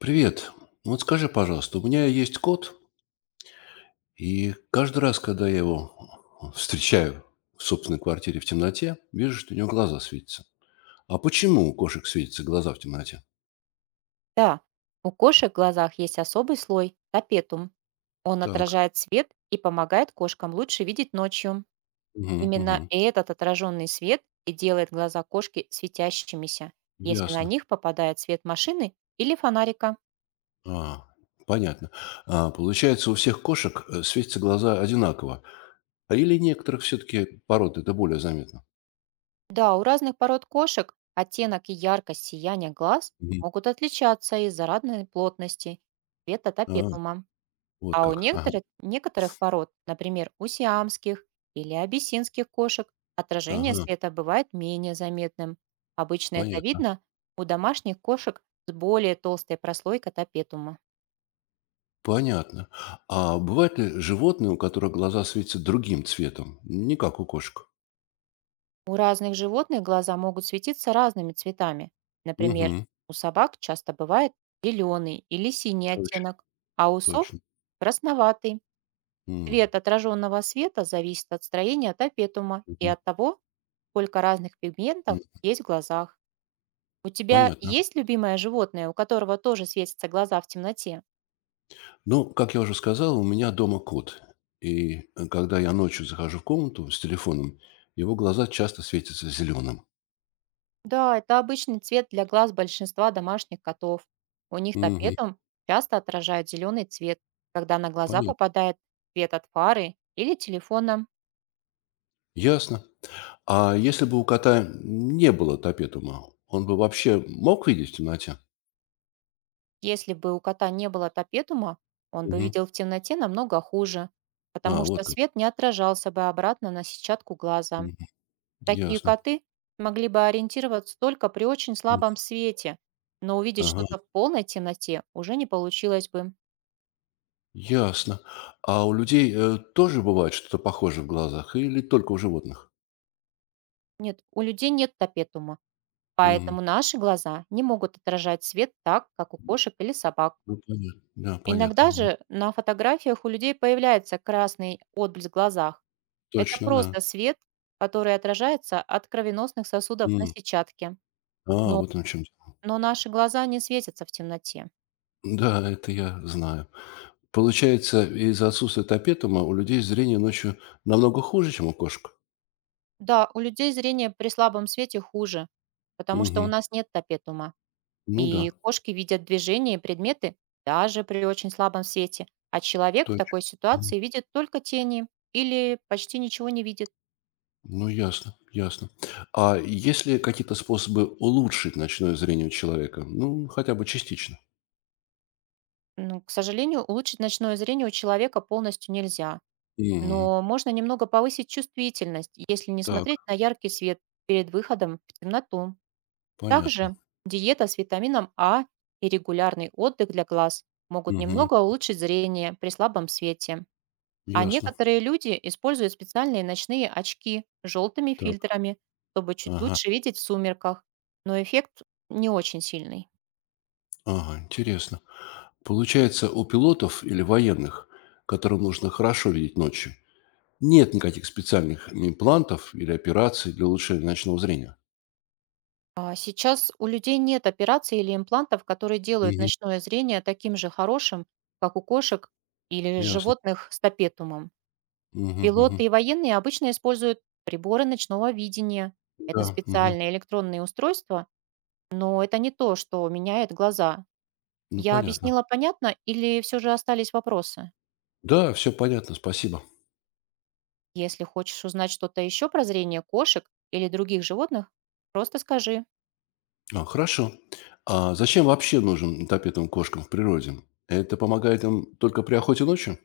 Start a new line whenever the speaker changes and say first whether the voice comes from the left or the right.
left: Привет. Вот скажи, пожалуйста, у меня есть кот, и каждый раз, когда я его встречаю в собственной квартире в темноте, вижу, что у него глаза светятся. А почему у кошек светятся глаза в темноте?
right: Да, у кошек в глазах есть особый слой — тапетум. Он
left: Так.
right: отражает свет и помогает кошкам лучше видеть ночью.
left: Мгм, мгм.
right: Именно этот отраженный свет и делает глаза кошки светящимися, если на
left: Ясно.
right: них попадает свет машины или фонарика.
left: А, понятно. А, получается, у всех кошек светятся глаза одинаково. А или некоторых все-таки пород это более заметно?
right: Да, у разных пород кошек оттенок и яркость сияния глаз
left: Мгм.
right: могут отличаться из-за разной плотности света
left: А,
right: тапетума.
left: вот
right: А у
left: как. Ага.
right: некоторых пород, например, у сиамских или абиссинских кошек, отражение
left: Ага.
right: света бывает менее заметным. Обычно это
left: Понятно.
right: видно у домашних кошек с более толстой прослойкой топетума.
left: Понятно. А бывают ли животные, у которых глаза светятся другим цветом, не как у кошек?
right: У разных животных глаза могут светиться разными цветами. Например,
left: Угу.
right: у собак часто бывает зеленый или синий
left: Точно,
right: оттенок, а у сов —
left: точно.
right: красноватый.
left: М,
right: Цвет отраженного света зависит от строения топетума и
left: мгм,
right: от того, сколько разных
left: м.
right: пигментов есть в глазах. У тебя
left: Понятно.
right: есть любимое животное, у которого тоже светятся глаза в темноте?
left: Ну, как я уже сказал, у меня дома кот. И когда я ночью захожу в комнату с телефоном, его глаза часто светятся зеленым.
right: Да, это обычный цвет для глаз большинства домашних котов. У них
left: Мгм.
right: топетом часто отражают зеленый цвет, когда на глаза
left: Понятно.
right: попадает свет от фары или телефона.
left: Ясно. А если бы у кота не было топетума, он бы вообще мог видеть в темноте?
right: Если бы у кота не было топетума, он бы
left: Мгм.
right: видел в темноте намного хуже, потому
left: А,
right: что
left: вот как.
right: свет не отражался бы обратно на сетчатку глаза.
left: Мгм.
right: Такие
left: Ясно.
right: коты могли бы ориентироваться только при очень
left: М.
right: слабом свете, но увидеть
left: Ага.
right: что-то в полной темноте уже не получилось бы.
left: Ясно. А у людей, тоже бывает что-то похожее в глазах или только у животных?
right: Нет, у людей нет топетума,
left: Мгм.
right: поэтому наши глаза не могут отражать свет так, как у кошек или собак.
left: Ну, понятно. Да, понятно.
right: Иногда
left: М.
right: же на фотографиях у людей появляется красный отблеск в глазах. Это
left: Точно, да.
right: просто свет, который отражается от кровеносных сосудов на
left: М.
right: сетчатке.
left: А,
right: Но,
left: вот оно в чем дело.
right: но наши глаза не светятся в темноте.
left: Да, это я знаю. Получается, из-за отсутствия топетума у людей зрение ночью намного хуже, чем у кошек?
right: Да, у людей зрение при слабом свете хуже, потому что у
left: Мгм.
right: нас нет топетума.
left: Ну
right: И
left: да,
right: кошки видят движения и предметы даже при очень слабом свете, а человек в
left: точно.
right: такой
left: М.
right: ситуации видит только тени или почти ничего не видит.
left: Ну, ясно, ясно. А есть ли какие-то способы улучшить ночное зрение у человека? Ну, хотя бы частично.
right: Ну, к сожалению, улучшить ночное зрение у человека полностью нельзя,
left: Мгм.
right: но можно немного повысить чувствительность, если не
left: Так,
right: смотреть на яркий свет перед выходом в темноту.
left: понятно.
right: Также диета с витамином А и регулярный отдых для глаз могут
left: Мгм.
right: немного улучшить зрение при слабом свете. А
left: Ясно.
right: некоторые люди используют специальные ночные очки с желтыми
left: Так.
right: фильтрами, чтобы чуть
left: Ага.
right: лучше видеть в сумерках, но эффект не очень сильный.
left: Ага. Интересно. Получается, у пилотов или военных, которым нужно хорошо видеть ночью, нет никаких специальных имплантов или операций для улучшения ночного зрения?
right: А сейчас у людей нет операций или имплантов, которые делают
left: Мгм.
right: ночное зрение таким же хорошим, как у кошек или
left: Ясно.
right: животных с топетумом.
left: Мгм, мгм.
right: Пилоты и военные обычно используют приборы ночного видения. Это
left: Да. Мгм.
right: специальные электронные устройства, но это не то, что меняет глаза.
left: Ну,
right: Я
left: понятно.
right: объяснила понятно или все же остались вопросы?
left: Да, все понятно. Спасибо.
right: Если хочешь узнать что-то еще про зрение кошек или других животных, просто скажи.
left: А, хорошо. А зачем вообще нужен тапетным кошкам в природе? Это помогает им только при охоте ночью?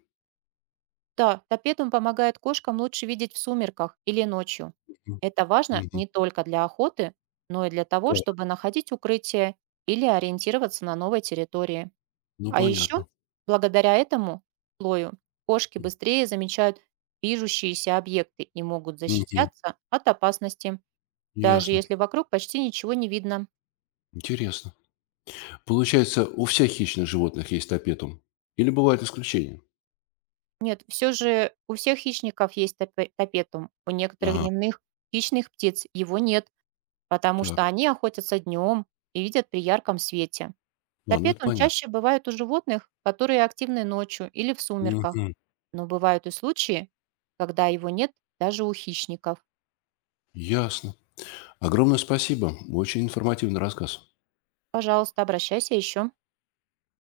right: Да, топедум помогает кошкам лучше видеть в сумерках или ночью.
left: Мгм.
right: Это важно не только для охоты, но и для того,
left: Так.
right: чтобы находить укрытие или ориентироваться на новой территории.
left: Ну,
right: А еще,
left: понятно.
right: благодаря этому слою, кошки быстрее замечают движущиеся объекты и могут
left: Мгм.
right: защищаться от опасности, даже
left: Ясно.
right: если вокруг почти ничего не видно.
left: Интересно. Получается, у всех хищных животных есть топетум? Или бывают исключения?
right: Нет, все же у всех хищников есть топетум, у некоторых
left: Ага,
right: дневных хищных птиц его нет, потому
left: так.
right: что они охотятся днем и видят при ярком свете.
left: Ладно, это
right: Топетум
left: понятно.
right: чаще бывает у животных, которые активны ночью или в сумерках,
left: Мгм.
right: но бывают и случаи, когда его нет даже у хищников.
left: Ясно. Огромное спасибо. Очень информативный рассказ.
right: Пожалуйста, обращайся еще.